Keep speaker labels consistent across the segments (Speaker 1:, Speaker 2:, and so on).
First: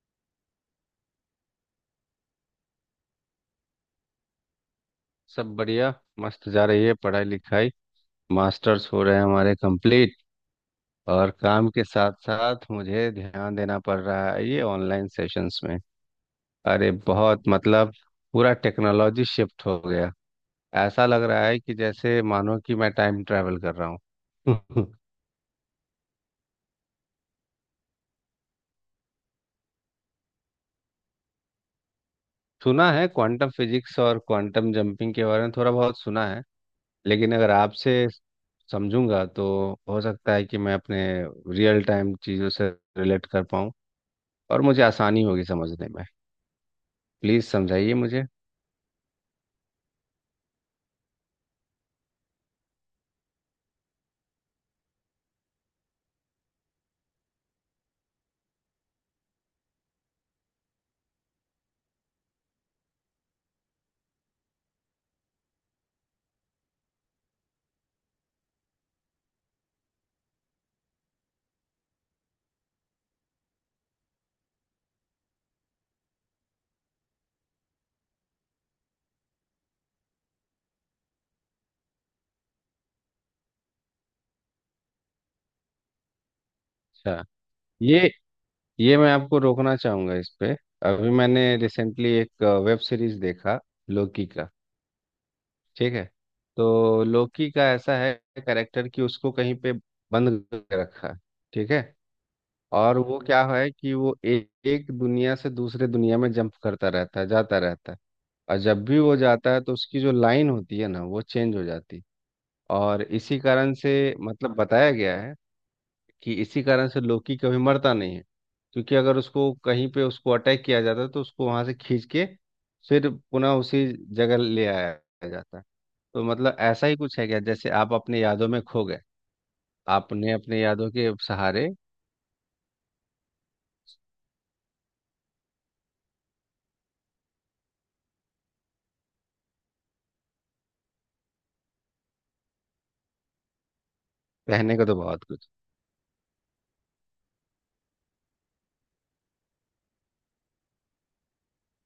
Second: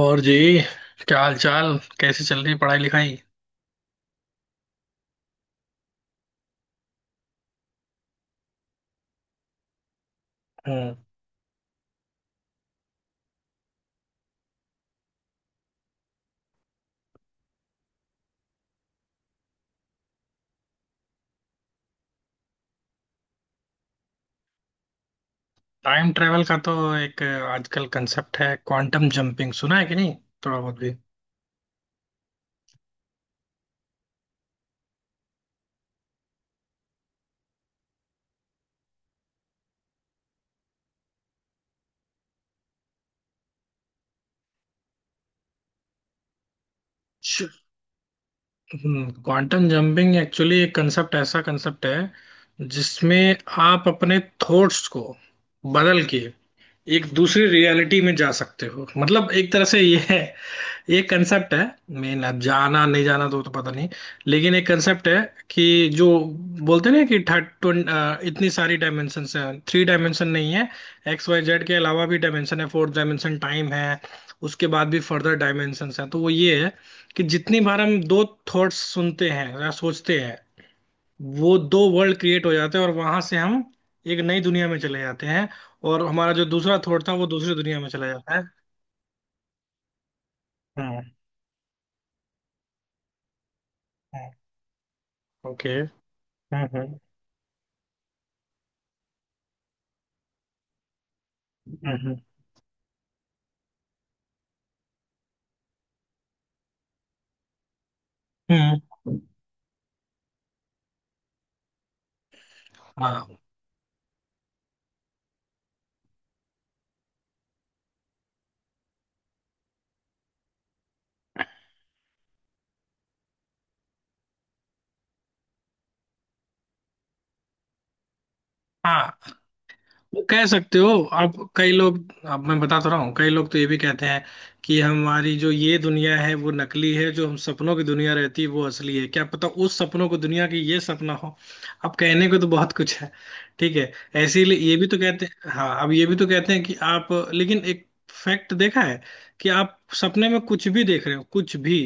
Speaker 1: और जी। क्या हाल चाल, कैसी चल रही है पढ़ाई लिखाई?
Speaker 2: सब बढ़िया। मस्त जा रही है पढ़ाई लिखाई। मास्टर्स हो रहे हैं हमारे कंप्लीट।
Speaker 1: हम्म।
Speaker 2: और काम के साथ साथ मुझे ध्यान देना पड़ रहा है ये ऑनलाइन सेशंस में। अरे बहुत मतलब पूरा टेक्नोलॉजी शिफ्ट हो गया। ऐसा लग रहा है कि जैसे मानो कि मैं टाइम ट्रैवल कर रहा हूँ।
Speaker 1: टाइम ट्रेवल का तो एक आजकल कंसेप्ट है, क्वांटम जंपिंग। सुना है कि नहीं, थोड़ा बहुत भी?
Speaker 2: सुना है, क्वांटम फिजिक्स और क्वांटम जंपिंग के बारे में थोड़ा बहुत सुना है। लेकिन अगर आपसे समझूंगा तो हो सकता है कि मैं अपने रियल टाइम चीज़ों से रिलेट कर पाऊँ और मुझे आसानी होगी समझने में। प्लीज समझाइए मुझे।
Speaker 1: क्वांटम जंपिंग एक्चुअली एक कंसेप्ट, ऐसा कंसेप्ट है जिसमें आप अपने थॉट्स को बदल के एक दूसरी रियलिटी में जा सकते हो। मतलब एक तरह से ये है, ये कंसेप्ट है। मेन अब जाना नहीं जाना तो पता नहीं, लेकिन एक कंसेप्ट है। कि जो बोलते हैं ना कि थर्ड, इतनी सारी डायमेंशन है। थ्री डायमेंशन नहीं है, XYZ के अलावा भी डायमेंशन है। फोर्थ डायमेंशन टाइम है, उसके बाद भी फर्दर डायमेंशन है। तो वो ये है कि जितनी बार हम दो थॉट्स सुनते हैं या सोचते हैं, वो दो वर्ल्ड क्रिएट हो जाते हैं और वहां से हम एक नई दुनिया में चले जाते हैं। और हमारा जो दूसरा थॉट था
Speaker 2: अच्छा।
Speaker 1: वो दूसरी दुनिया में
Speaker 2: ये
Speaker 1: चला जाता है।
Speaker 2: ये मैं आपको रोकना चाहूंगा इस पे।
Speaker 1: हम्म।
Speaker 2: अभी मैंने रिसेंटली एक वेब सीरीज देखा, लोकी का।
Speaker 1: ओके, हम्म, okay,
Speaker 2: ठीक है।
Speaker 1: हम्म, हम्म।
Speaker 2: तो लोकी का ऐसा है कैरेक्टर कि उसको कहीं पे बंद करके रखा है, ठीक है।
Speaker 1: हम्म,
Speaker 2: और वो क्या है कि वो एक दुनिया से दूसरे दुनिया में जंप करता रहता है जाता रहता है। और जब भी वो
Speaker 1: हम्म।
Speaker 2: जाता है तो उसकी जो लाइन होती है ना वो चेंज हो जाती है। और
Speaker 1: हाँ,
Speaker 2: इसी कारण से मतलब बताया गया है कि इसी कारण से लोकी कभी मरता नहीं है, क्योंकि अगर उसको कहीं पे उसको अटैक किया जाता है तो उसको वहां से खींच के फिर पुनः उसी जगह ले आया जाता है। तो मतलब ऐसा ही कुछ है क्या, जैसे आप अपने यादों में खो गए,
Speaker 1: हाँ, वो
Speaker 2: आपने
Speaker 1: कह
Speaker 2: अपने
Speaker 1: सकते हो।
Speaker 2: यादों के
Speaker 1: अब
Speaker 2: सहारे।
Speaker 1: कई लोग, अब मैं बता तो रहा हूँ, कई लोग तो ये भी कहते हैं कि हमारी जो ये दुनिया है वो नकली है, जो हम सपनों की दुनिया रहती है वो असली है। क्या पता उस सपनों को दुनिया की ये सपना हो। अब कहने को तो बहुत कुछ है। ठीक है, ऐसे ही ये
Speaker 2: रहने का
Speaker 1: भी
Speaker 2: तो
Speaker 1: तो
Speaker 2: बहुत
Speaker 1: कहते
Speaker 2: कुछ।
Speaker 1: हैं। हाँ, अब ये भी तो कहते हैं कि आप। लेकिन एक फैक्ट देखा है कि आप सपने में कुछ भी देख रहे हो, कुछ भी,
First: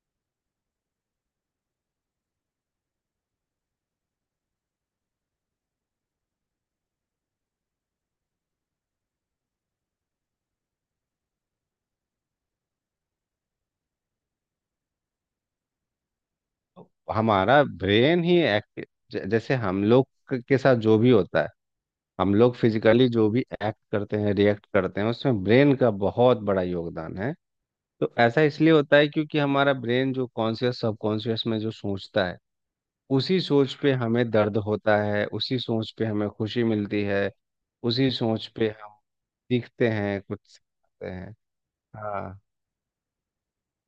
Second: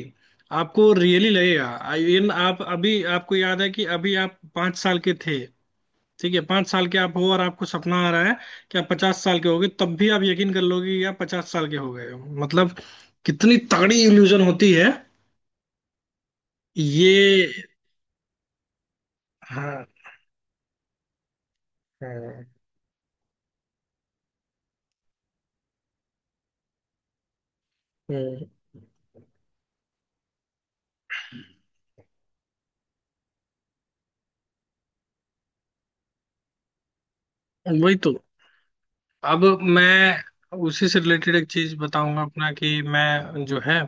Speaker 1: आपको रियली लगेगा। आई- इन आप अभी, आपको याद है कि अभी आप 5 साल के थे। ठीक है, 5 साल के आप हो और आपको सपना आ रहा है कि आप 50 साल के हो गए, तब भी आप यकीन कर लोगे कि आप 50 साल के हो गए हो। मतलब कितनी तगड़ी इल्यूजन होती है ये।
Speaker 2: हमारा ब्रेन ही एक्टिव। जैसे हम
Speaker 1: हाँ,
Speaker 2: लोग के साथ जो भी होता है, हम
Speaker 1: हाँ,
Speaker 2: लोग फिजिकली जो भी एक्ट करते हैं रिएक्ट करते हैं उसमें ब्रेन का बहुत बड़ा योगदान है। तो ऐसा
Speaker 1: हम्म,
Speaker 2: इसलिए होता है क्योंकि हमारा ब्रेन जो कॉन्शियस सबकॉन्शियस में जो सोचता है, उसी सोच पे हमें दर्द होता है, उसी सोच पे हमें खुशी मिलती है,
Speaker 1: वही
Speaker 2: उसी
Speaker 1: तो।
Speaker 2: सोच पे हम
Speaker 1: अब
Speaker 2: दिखते हैं, कुछ
Speaker 1: मैं उसी से
Speaker 2: सीखते हैं।
Speaker 1: रिलेटेड एक चीज बताऊंगा
Speaker 2: हाँ,
Speaker 1: अपना कि मैं जो है।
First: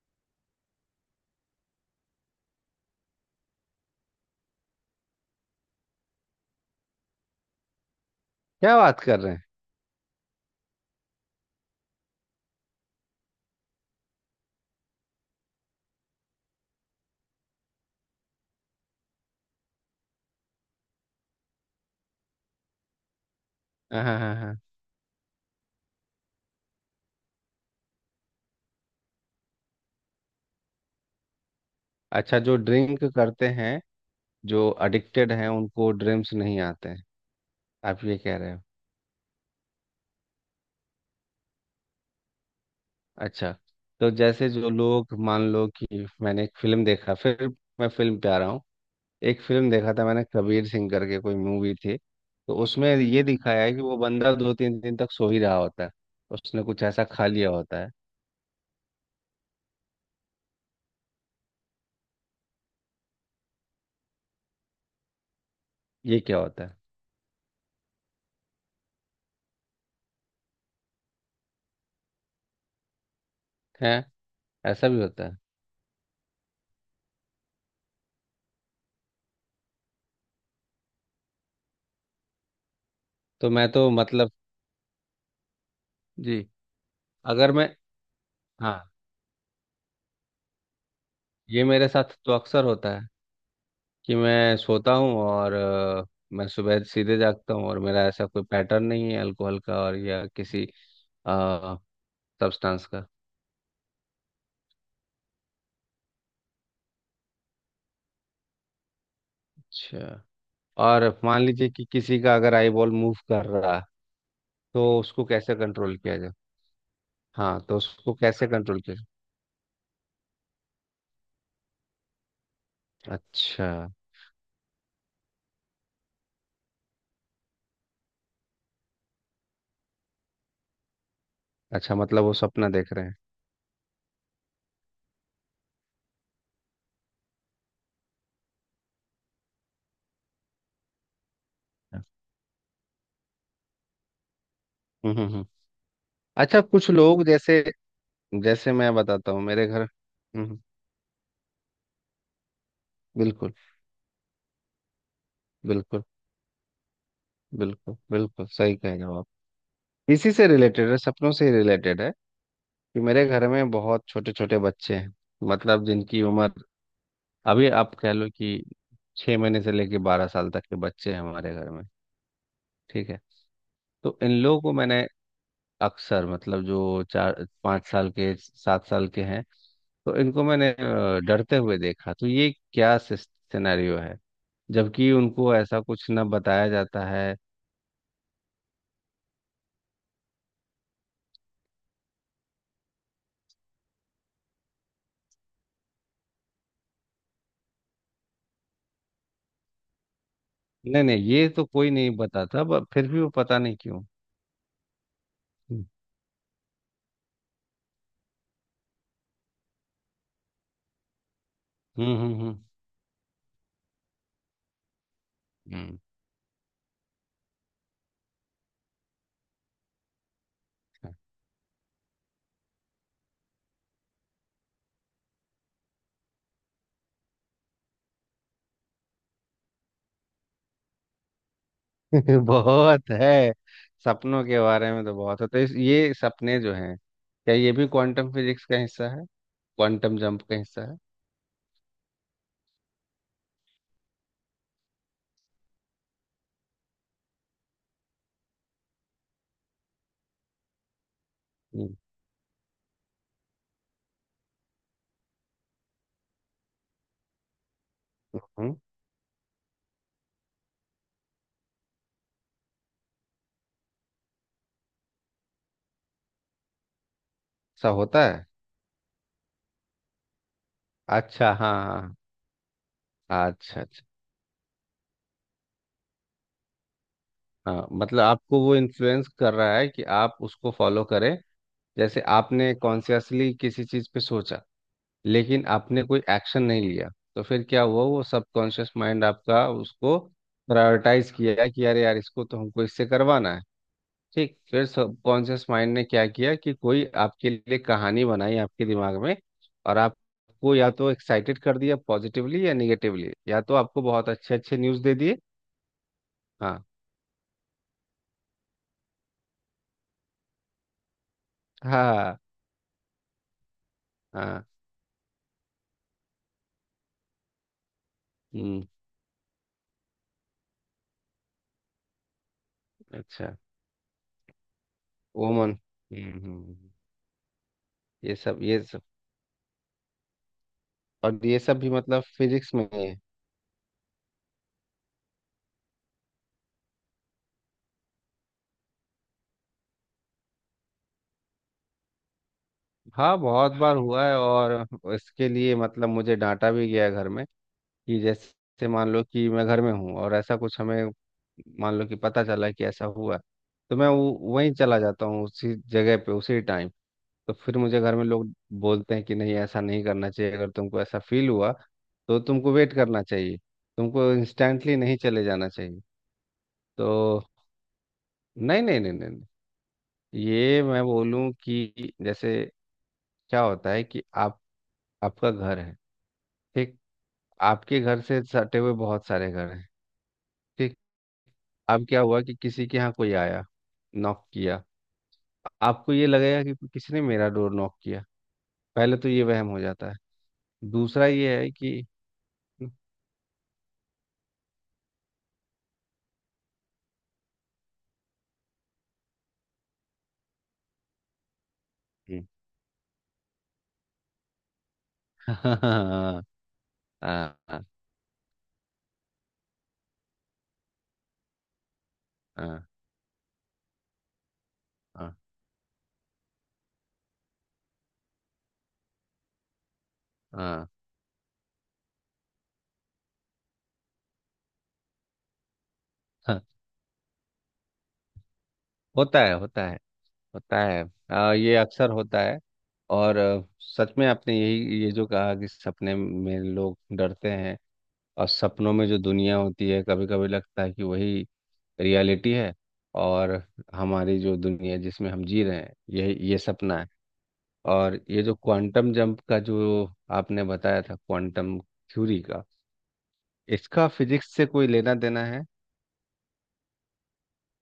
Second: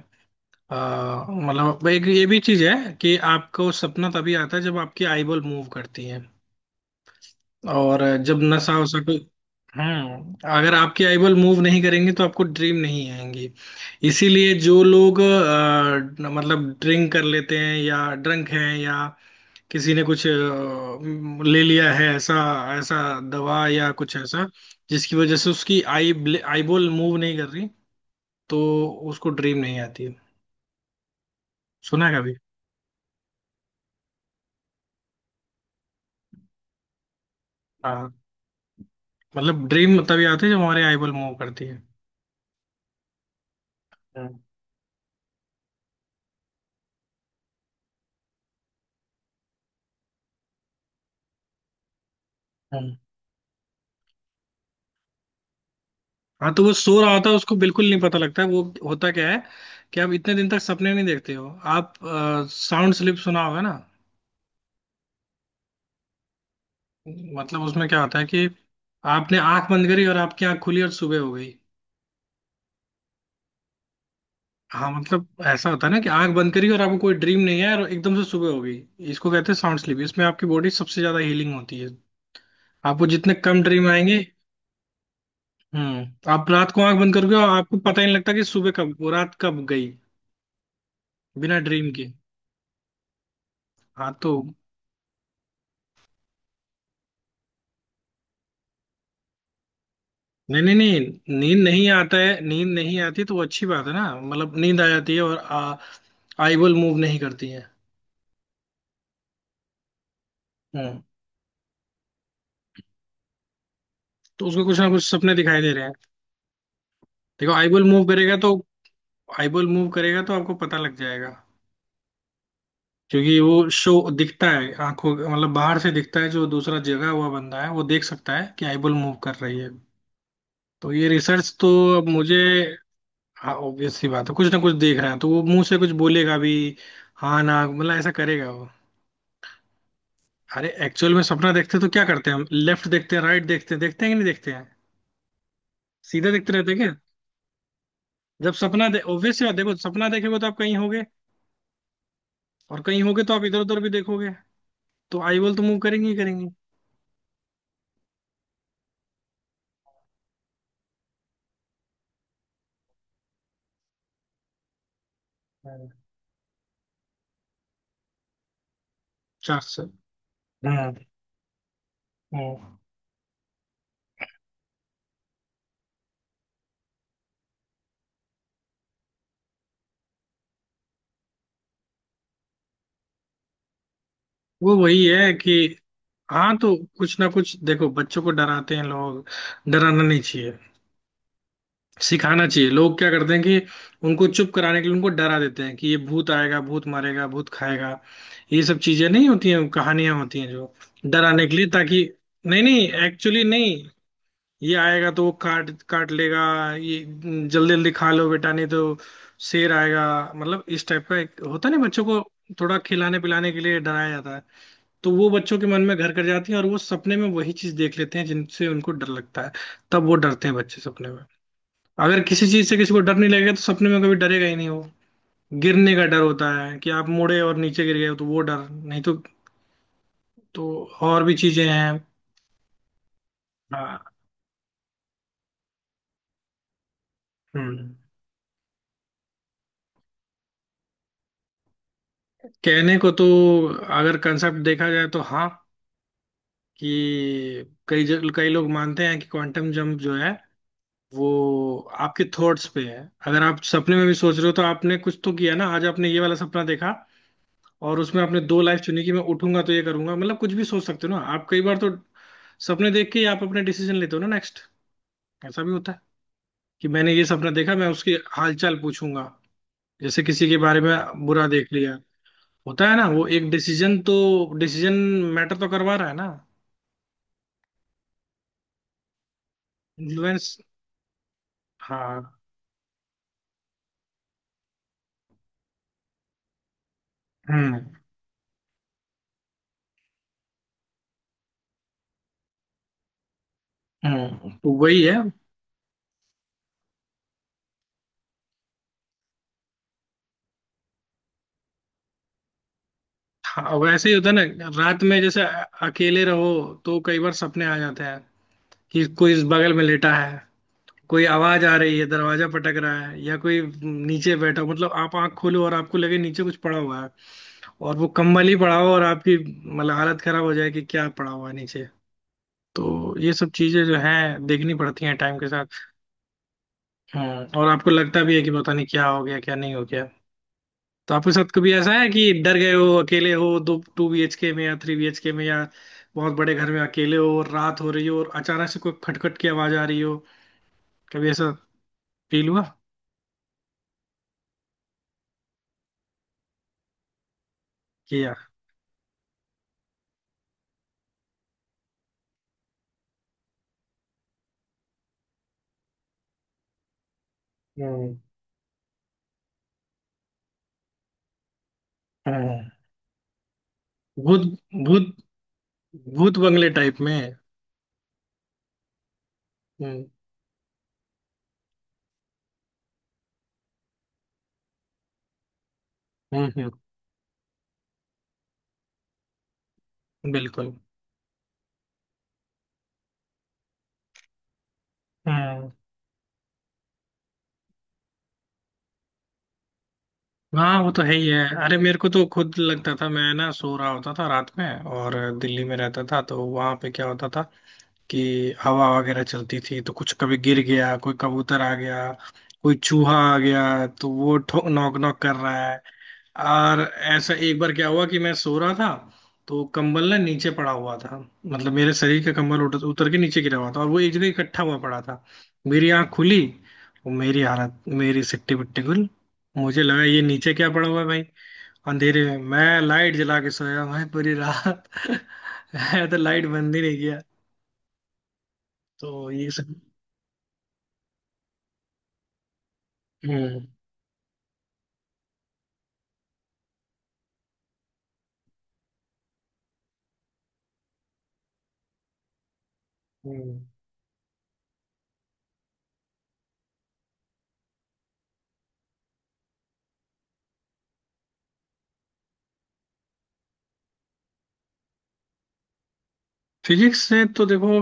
Speaker 1: अ, मतलब एक ये भी चीज है कि आपको सपना तभी आता है जब आपकी आईबॉल मूव करती है। और जब
Speaker 2: क्या
Speaker 1: नशा वसा
Speaker 2: बात कर
Speaker 1: कोई।
Speaker 2: रहे हैं।
Speaker 1: अगर आपकी आईबॉल मूव नहीं करेंगे तो आपको ड्रीम नहीं आएंगी। इसीलिए जो लोग मतलब ड्रिंक कर लेते हैं या ड्रंक हैं, या किसी ने कुछ ले लिया है, ऐसा, ऐसा दवा या
Speaker 2: हाँ
Speaker 1: कुछ
Speaker 2: हाँ हाँ
Speaker 1: ऐसा,
Speaker 2: हाँ।
Speaker 1: जिसकी वजह से उसकी आई आईबॉल मूव नहीं कर रही, तो उसको ड्रीम नहीं आती है। सुना है कभी?
Speaker 2: अच्छा, जो ड्रिंक करते हैं, जो एडिक्टेड हैं, उनको ड्रीम्स नहीं आते हैं, आप
Speaker 1: हाँ,
Speaker 2: ये कह रहे हो।
Speaker 1: मतलब ड्रीम तभी आती है जब हमारी आईबॉल मूव करती है।
Speaker 2: अच्छा, तो जैसे जो लोग, मान लो कि मैंने एक फिल्म देखा, फिर मैं फिल्म पे आ रहा हूँ। एक फिल्म देखा था मैंने, कबीर सिंह करके कोई मूवी थी, तो उसमें
Speaker 1: हम्म।
Speaker 2: ये दिखाया है कि वो बंदा दो तीन दिन तक सो ही रहा होता है,
Speaker 1: हाँ
Speaker 2: उसने
Speaker 1: तो वो
Speaker 2: कुछ
Speaker 1: सो
Speaker 2: ऐसा
Speaker 1: रहा
Speaker 2: खा
Speaker 1: होता है,
Speaker 2: लिया
Speaker 1: उसको
Speaker 2: होता
Speaker 1: बिल्कुल
Speaker 2: है।
Speaker 1: नहीं पता लगता है। वो होता क्या है कि आप इतने दिन तक सपने नहीं देखते हो। आप साउंड स्लिप सुना होगा ना।
Speaker 2: ये क्या होता है।
Speaker 1: मतलब उसमें क्या होता है कि आपने आंख बंद करी और आपकी आंख खुली और सुबह हो गई।
Speaker 2: है, ऐसा
Speaker 1: हाँ,
Speaker 2: भी होता
Speaker 1: मतलब
Speaker 2: है।
Speaker 1: ऐसा होता है ना कि आंख बंद करी और आपको कोई ड्रीम नहीं है और एकदम से सुबह हो गई। इसको कहते हैं साउंड स्लीप, इसमें आपकी बॉडी सबसे ज्यादा हीलिंग होती है। आपको जितने
Speaker 2: तो
Speaker 1: कम
Speaker 2: मैं
Speaker 1: ड्रीम
Speaker 2: तो
Speaker 1: आएंगे।
Speaker 2: मतलब,
Speaker 1: हम्म,
Speaker 2: जी,
Speaker 1: आप रात को आंख बंद करोगे और
Speaker 2: अगर मैं,
Speaker 1: आपको पता ही नहीं लगता कि सुबह
Speaker 2: हाँ,
Speaker 1: कब, वो रात कब गई, बिना
Speaker 2: ये मेरे
Speaker 1: ड्रीम के।
Speaker 2: साथ तो अक्सर होता है
Speaker 1: हाँ
Speaker 2: कि
Speaker 1: तो
Speaker 2: मैं सोता हूँ और मैं सुबह सीधे जागता हूँ और मेरा ऐसा कोई पैटर्न नहीं है अल्कोहल का और या
Speaker 1: नहीं,
Speaker 2: किसी
Speaker 1: नहीं, नहीं, नींद नहीं आता है। नींद
Speaker 2: सब्सटेंस
Speaker 1: नहीं
Speaker 2: का।
Speaker 1: आती तो वो अच्छी बात है ना। मतलब नींद आ जाती है और आईबॉल मूव नहीं करती है।
Speaker 2: अच्छा।
Speaker 1: हम्म।
Speaker 2: और मान लीजिए कि किसी का अगर आई बॉल मूव कर रहा है,
Speaker 1: तो उसको कुछ ना
Speaker 2: तो
Speaker 1: कुछ
Speaker 2: उसको
Speaker 1: सपने
Speaker 2: कैसे
Speaker 1: दिखाई दे रहे हैं।
Speaker 2: कंट्रोल किया जाए।
Speaker 1: देखो
Speaker 2: हाँ, तो
Speaker 1: आईबॉल मूव
Speaker 2: उसको
Speaker 1: करेगा
Speaker 2: कैसे
Speaker 1: तो
Speaker 2: कंट्रोल किया जाए।
Speaker 1: आईबॉल मूव करेगा तो आपको पता लग जाएगा। क्योंकि
Speaker 2: अच्छा,
Speaker 1: वो शो दिखता है आंखों, मतलब बाहर से दिखता है। जो दूसरा जगह हुआ बंदा है वो देख सकता है कि आईबॉल मूव कर रही है। तो ये रिसर्च तो,
Speaker 2: अच्छा।
Speaker 1: अब
Speaker 2: मतलब वो
Speaker 1: मुझे,
Speaker 2: सपना देख रहे हैं।
Speaker 1: हाँ, ऑब्वियस सी बात है, कुछ ना कुछ देख रहा है तो वो मुंह से कुछ बोलेगा भी। हाँ ना, मतलब ऐसा करेगा वो। अरे एक्चुअल में सपना देखते हैं तो क्या करते हैं, हम लेफ्ट देखते हैं, राइट देखते हैं। देखते हैं कि नहीं देखते हैं,
Speaker 2: हम्म हम्म हम्म।
Speaker 1: सीधे देखते
Speaker 2: अच्छा,
Speaker 1: रहते हैं
Speaker 2: कुछ
Speaker 1: क्या?
Speaker 2: लोग जैसे,
Speaker 1: जब
Speaker 2: जैसे
Speaker 1: सपना
Speaker 2: मैं
Speaker 1: दे
Speaker 2: बताता
Speaker 1: ऑब्वियस
Speaker 2: हूँ
Speaker 1: सी बात,
Speaker 2: मेरे
Speaker 1: देखो
Speaker 2: घर,
Speaker 1: सपना देखेगे तो आप कहीं होगे और कहीं होगे तो आप
Speaker 2: बिल्कुल
Speaker 1: इधर उधर भी देखोगे, तो आई बॉल तो मूव
Speaker 2: बिल्कुल
Speaker 1: करेंगे ही करेंगे।
Speaker 2: बिल्कुल बिल्कुल सही कह रहे हो आप। इसी से रिलेटेड है, सपनों से रिलेटेड है, कि मेरे घर में बहुत छोटे छोटे बच्चे हैं, मतलब जिनकी उम्र, अभी आप कह लो कि छह
Speaker 1: चार
Speaker 2: महीने से
Speaker 1: से।
Speaker 2: लेके 12 साल तक के
Speaker 1: हम्म,
Speaker 2: बच्चे हैं हमारे घर में।
Speaker 1: हम्म।
Speaker 2: ठीक है। तो इन लोगों को मैंने अक्सर, मतलब जो चार पाँच साल के 7 साल के हैं, तो इनको मैंने डरते हुए देखा, तो ये क्या सिनेरियो है,
Speaker 1: वो वही
Speaker 2: जबकि
Speaker 1: है कि,
Speaker 2: उनको ऐसा कुछ ना
Speaker 1: हाँ
Speaker 2: बताया
Speaker 1: तो
Speaker 2: जाता
Speaker 1: कुछ ना
Speaker 2: है।
Speaker 1: कुछ, देखो बच्चों को डराते हैं लोग। डराना नहीं चाहिए, सिखाना चाहिए। लोग क्या करते हैं कि उनको चुप कराने के लिए उनको डरा देते हैं कि ये भूत आएगा, भूत मारेगा, भूत खाएगा। ये सब चीजें नहीं होती हैं, कहानियां होती हैं जो
Speaker 2: नहीं नहीं,
Speaker 1: डराने
Speaker 2: ये
Speaker 1: के
Speaker 2: तो
Speaker 1: लिए,
Speaker 2: कोई
Speaker 1: ताकि
Speaker 2: नहीं
Speaker 1: नहीं,
Speaker 2: बताता,
Speaker 1: नहीं,
Speaker 2: बट फिर भी वो
Speaker 1: एक्चुअली
Speaker 2: पता
Speaker 1: नहीं,
Speaker 2: नहीं क्यों।
Speaker 1: ये आएगा तो वो काट
Speaker 2: हम्म
Speaker 1: काट लेगा। ये जल्दी जल्दी खा लो बेटा नहीं तो शेर आएगा, मतलब इस टाइप का। एक होता नहीं बच्चों
Speaker 2: हम्म
Speaker 1: को,
Speaker 2: हम्म
Speaker 1: थोड़ा खिलाने पिलाने के लिए डराया जाता है। तो वो बच्चों के मन में
Speaker 2: हम्म।
Speaker 1: घर कर जाती है और वो सपने में वही चीज देख लेते हैं जिनसे उनको डर लगता है। तब वो डरते हैं बच्चे सपने में। अगर किसी चीज से किसी को डर नहीं लगेगा तो सपने में कभी डरेगा ही नहीं वो। गिरने का डर होता है कि आप मुड़े और नीचे गिर गए हो, तो वो डर नहीं तो और भी चीजें हैं।
Speaker 2: बहुत है,
Speaker 1: हाँ,
Speaker 2: सपनों के बारे में तो बहुत है। तो ये सपने जो हैं, क्या ये भी
Speaker 1: हम्म।
Speaker 2: क्वांटम फिजिक्स का हिस्सा है, क्वांटम जंप का हिस्सा है।
Speaker 1: कहने को तो, अगर कंसेप्ट देखा जाए तो हाँ कि कई लोग मानते हैं कि क्वांटम जंप जो है वो
Speaker 2: हम्म
Speaker 1: आपके थॉट्स पे है। अगर आप सपने में भी सोच रहे हो तो आपने कुछ तो किया ना। आज आपने ये वाला सपना देखा और उसमें आपने दो
Speaker 2: हम्म।
Speaker 1: लाइफ चुनी कि मैं उठूंगा तो ये करूंगा, मतलब कुछ भी सोच सकते हो ना आप। कई बार तो सपने देख के ही आप अपने डिसीजन लेते हो ना नेक्स्ट। ऐसा भी होता है कि मैंने ये सपना देखा, मैं
Speaker 2: ऐसा
Speaker 1: उसकी
Speaker 2: होता है।
Speaker 1: हालचाल पूछूंगा, जैसे किसी के बारे में बुरा
Speaker 2: अच्छा,
Speaker 1: देख
Speaker 2: हाँ
Speaker 1: लिया।
Speaker 2: हाँ।
Speaker 1: होता है ना वो एक
Speaker 2: अच्छा अच्छा।
Speaker 1: डिसीजन तो, डिसीजन मैटर तो करवा रहा है ना।
Speaker 2: हाँ, मतलब आपको वो इन्फ्लुएंस कर रहा है कि आप
Speaker 1: इन्फ्लुएंस,
Speaker 2: उसको फॉलो करें।
Speaker 1: हाँ।
Speaker 2: जैसे आपने कॉन्शियसली किसी चीज़ पे सोचा, लेकिन आपने कोई एक्शन नहीं लिया, तो फिर क्या
Speaker 1: हम्म,
Speaker 2: हुआ, वो सबकॉन्शियस माइंड आपका उसको प्रायोरिटाइज किया कि अरे यार इसको तो हमको इससे करवाना है,
Speaker 1: हम्म,
Speaker 2: ठीक।
Speaker 1: तो
Speaker 2: फिर
Speaker 1: वही है।
Speaker 2: सबकॉन्शियस माइंड ने क्या किया कि कोई आपके लिए कहानी बनाई आपके दिमाग में, और आपको या तो एक्साइटेड कर दिया पॉजिटिवली या निगेटिवली, या तो
Speaker 1: हाँ
Speaker 2: आपको
Speaker 1: वैसे ही होता
Speaker 2: बहुत
Speaker 1: है
Speaker 2: अच्छे
Speaker 1: ना,
Speaker 2: अच्छे न्यूज़
Speaker 1: रात
Speaker 2: दे
Speaker 1: में
Speaker 2: दिए।
Speaker 1: जैसे अकेले रहो
Speaker 2: हाँ
Speaker 1: तो कई बार सपने आ जाते हैं कि कोई इस बगल में लेटा है, कोई आवाज आ रही है,
Speaker 2: हाँ
Speaker 1: दरवाजा पटक रहा है, या कोई नीचे बैठा
Speaker 2: हाँ।
Speaker 1: हो। मतलब आप आंख खोलो और आपको लगे नीचे कुछ पड़ा हुआ है, और वो कंबल ही पड़ा
Speaker 2: हम्म।
Speaker 1: हो और आपकी मतलब हालत खराब हो जाए कि क्या पड़ा हुआ है नीचे। तो ये सब
Speaker 2: अच्छा,
Speaker 1: चीजें जो हैं देखनी पड़ती हैं टाइम के साथ।
Speaker 2: ओमन।
Speaker 1: हम्म, और आपको लगता
Speaker 2: ये
Speaker 1: भी है कि
Speaker 2: सब
Speaker 1: पता
Speaker 2: ये
Speaker 1: नहीं
Speaker 2: सब
Speaker 1: क्या हो गया क्या नहीं हो गया। तो आपके साथ
Speaker 2: और ये
Speaker 1: कभी
Speaker 2: सब भी
Speaker 1: ऐसा है
Speaker 2: मतलब
Speaker 1: कि डर गए
Speaker 2: फिजिक्स
Speaker 1: हो,
Speaker 2: में ही है।
Speaker 1: अकेले हो दो 2 BHK में या 3 BHK में, या बहुत बड़े घर में अकेले हो और रात हो रही हो और अचानक से कोई खटखट की आवाज आ रही हो, कभी ऐसा फील हुआ
Speaker 2: हाँ, बहुत बार हुआ है, और इसके लिए मतलब मुझे डांटा भी गया है घर में, कि
Speaker 1: कि यार।
Speaker 2: जैसे मान लो कि मैं घर में हूँ और ऐसा कुछ हमें, मान लो कि पता चला कि ऐसा हुआ, तो मैं वो वहीं चला जाता हूँ उसी जगह पे उसी टाइम। तो फिर मुझे घर
Speaker 1: हम्म,
Speaker 2: में लोग बोलते हैं कि नहीं ऐसा नहीं करना चाहिए, अगर तुमको ऐसा फील हुआ तो
Speaker 1: हम्म।
Speaker 2: तुमको वेट करना चाहिए, तुमको
Speaker 1: भूत,
Speaker 2: इंस्टेंटली
Speaker 1: भूत,
Speaker 2: नहीं चले जाना चाहिए।
Speaker 1: भूत बंगले टाइप में।
Speaker 2: तो नहीं नहीं नहीं नहीं नहीं।
Speaker 1: हम्म,
Speaker 2: ये मैं बोलूं कि जैसे, क्या होता है कि आप, आपका घर है,
Speaker 1: हम्म,
Speaker 2: ठीक, आपके घर से सटे हुए बहुत सारे घर हैं,
Speaker 1: बिल्कुल,
Speaker 2: ठीक। अब क्या हुआ कि किसी के यहाँ कोई आया, नॉक किया,
Speaker 1: हम्म।
Speaker 2: आपको ये लगेगा कि किसी ने मेरा डोर नॉक किया, पहले तो ये वहम हो जाता है।
Speaker 1: हाँ वो तो है
Speaker 2: दूसरा
Speaker 1: ही है,
Speaker 2: ये है
Speaker 1: अरे मेरे
Speaker 2: कि,
Speaker 1: को तो खुद लगता था, मैं ना सो रहा होता था रात में, और दिल्ली में रहता था तो वहां पे क्या होता था कि हवा वगैरह चलती थी तो कुछ कभी गिर गया, कोई कबूतर आ गया,
Speaker 2: हम्म।
Speaker 1: कोई चूहा आ गया, तो वो ठो नॉक नॉक कर रहा है।
Speaker 2: हाँ
Speaker 1: और ऐसा
Speaker 2: हाँ
Speaker 1: एक बार
Speaker 2: हाँ
Speaker 1: क्या हुआ कि मैं सो रहा था, तो कंबल ना नीचे पड़ा हुआ था। मतलब मेरे शरीर का कंबल उतर,
Speaker 2: हाँ
Speaker 1: उतर के नीचे गिरा हुआ था और वो एक जगह इकट्ठा हुआ पड़ा था।
Speaker 2: हाँ
Speaker 1: मेरी आंख खुली और मेरी हालत, मेरी सिट्टी बिट्टी गुल। मुझे लगा ये नीचे क्या
Speaker 2: हाँ,
Speaker 1: पड़ा हुआ है भाई। अंधेरे में मैं लाइट जला के सोया भाई पूरी रात मैं तो लाइट
Speaker 2: हाँ।
Speaker 1: बंद ही नहीं किया। तो
Speaker 2: होता
Speaker 1: ये
Speaker 2: है
Speaker 1: सब।
Speaker 2: होता है होता है। ये अक्सर होता है, और
Speaker 1: हम्म,
Speaker 2: सच में आपने यही, ये जो कहा कि सपने में लोग डरते हैं, और सपनों में जो दुनिया होती है कभी कभी लगता है कि वही रियलिटी है, और
Speaker 1: हम्म।
Speaker 2: हमारी जो दुनिया जिसमें हम जी रहे हैं ये सपना है, और ये जो क्वांटम जंप का जो आपने बताया था, क्वांटम थ्योरी का, इसका फिजिक्स से कोई लेना देना है।
Speaker 1: फिजिक्स से तो देखो,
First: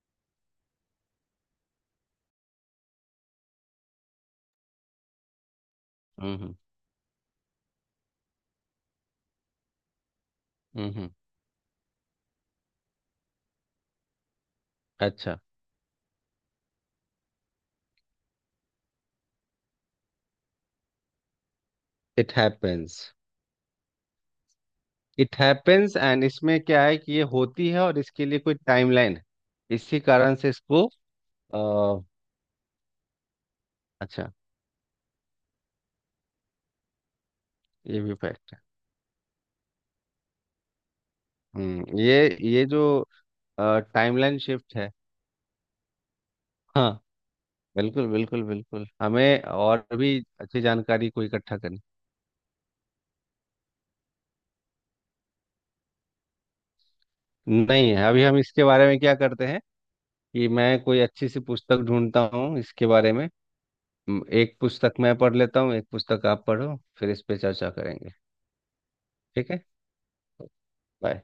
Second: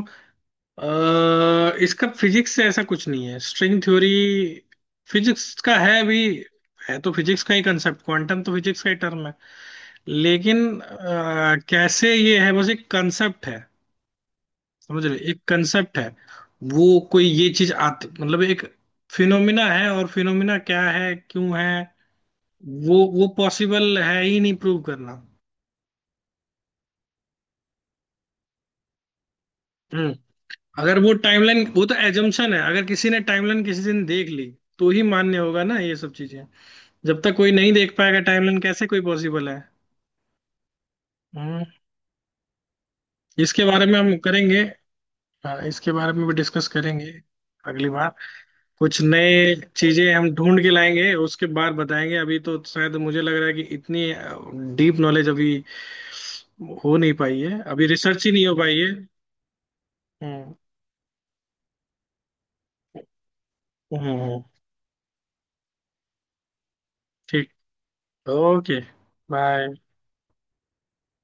Speaker 1: इसका फिजिक्स से ऐसा कुछ नहीं है, स्ट्रिंग थ्योरी फिजिक्स का है भी।
Speaker 2: हम्म हम्म
Speaker 1: है तो फिजिक्स का ही कंसेप्ट, क्वांटम तो फिजिक्स का ही टर्म है। लेकिन
Speaker 2: हम्म, हम्म।
Speaker 1: कैसे ये है, बस एक कंसेप्ट है। समझ रहे,
Speaker 2: अच्छा।
Speaker 1: एक कंसेप्ट है। वो कोई ये चीज आती, मतलब एक फिनोमिना है, और फिनोमिना क्या है, क्यों है,
Speaker 2: इट
Speaker 1: वो
Speaker 2: हैपेंस।
Speaker 1: वो पॉसिबल है ही नहीं प्रूव करना।
Speaker 2: इट हैपेंस एंड इसमें क्या है कि ये होती है और इसके लिए कोई टाइमलाइन है, इसी
Speaker 1: हम्म,
Speaker 2: कारण से इसको
Speaker 1: अगर वो टाइमलाइन, वो तो
Speaker 2: अ,
Speaker 1: एजम्पशन है। अगर किसी ने टाइमलाइन किसी दिन देख
Speaker 2: अच्छा,
Speaker 1: ली तो ही मान्य होगा ना ये सब चीजें। जब तक कोई नहीं देख
Speaker 2: ये भी
Speaker 1: पाएगा
Speaker 2: फैक्ट
Speaker 1: टाइमलाइन,
Speaker 2: है।
Speaker 1: कैसे कोई पॉसिबल है? हम्म।
Speaker 2: हम्म, ये जो
Speaker 1: इसके बारे में हम
Speaker 2: टाइमलाइन
Speaker 1: करेंगे।
Speaker 2: शिफ्ट है,
Speaker 1: हाँ, इसके बारे में भी डिस्कस
Speaker 2: हाँ।
Speaker 1: करेंगे अगली
Speaker 2: बिल्कुल
Speaker 1: बार।
Speaker 2: बिल्कुल बिल्कुल,
Speaker 1: कुछ
Speaker 2: हमें
Speaker 1: नए
Speaker 2: और
Speaker 1: चीजें
Speaker 2: भी
Speaker 1: हम ढूंढ
Speaker 2: अच्छी
Speaker 1: के
Speaker 2: जानकारी
Speaker 1: लाएंगे
Speaker 2: को
Speaker 1: उसके
Speaker 2: इकट्ठा
Speaker 1: बाद
Speaker 2: करनी।
Speaker 1: बताएंगे, अभी तो शायद मुझे लग रहा है कि इतनी डीप नॉलेज अभी हो नहीं पाई है, अभी
Speaker 2: नहीं है अभी,
Speaker 1: रिसर्च ही
Speaker 2: हम
Speaker 1: नहीं हो
Speaker 2: इसके
Speaker 1: पाई
Speaker 2: बारे
Speaker 1: है।
Speaker 2: में क्या करते हैं कि
Speaker 1: हम्म,
Speaker 2: मैं कोई अच्छी सी पुस्तक ढूंढता हूँ इसके बारे में।
Speaker 1: हम्म,
Speaker 2: एक पुस्तक मैं पढ़ लेता हूँ, एक पुस्तक आप पढ़ो, फिर इस पे
Speaker 1: ठीक,
Speaker 2: चर्चा करेंगे।
Speaker 1: ओके,
Speaker 2: ठीक है।
Speaker 1: बाय।
Speaker 2: Bye.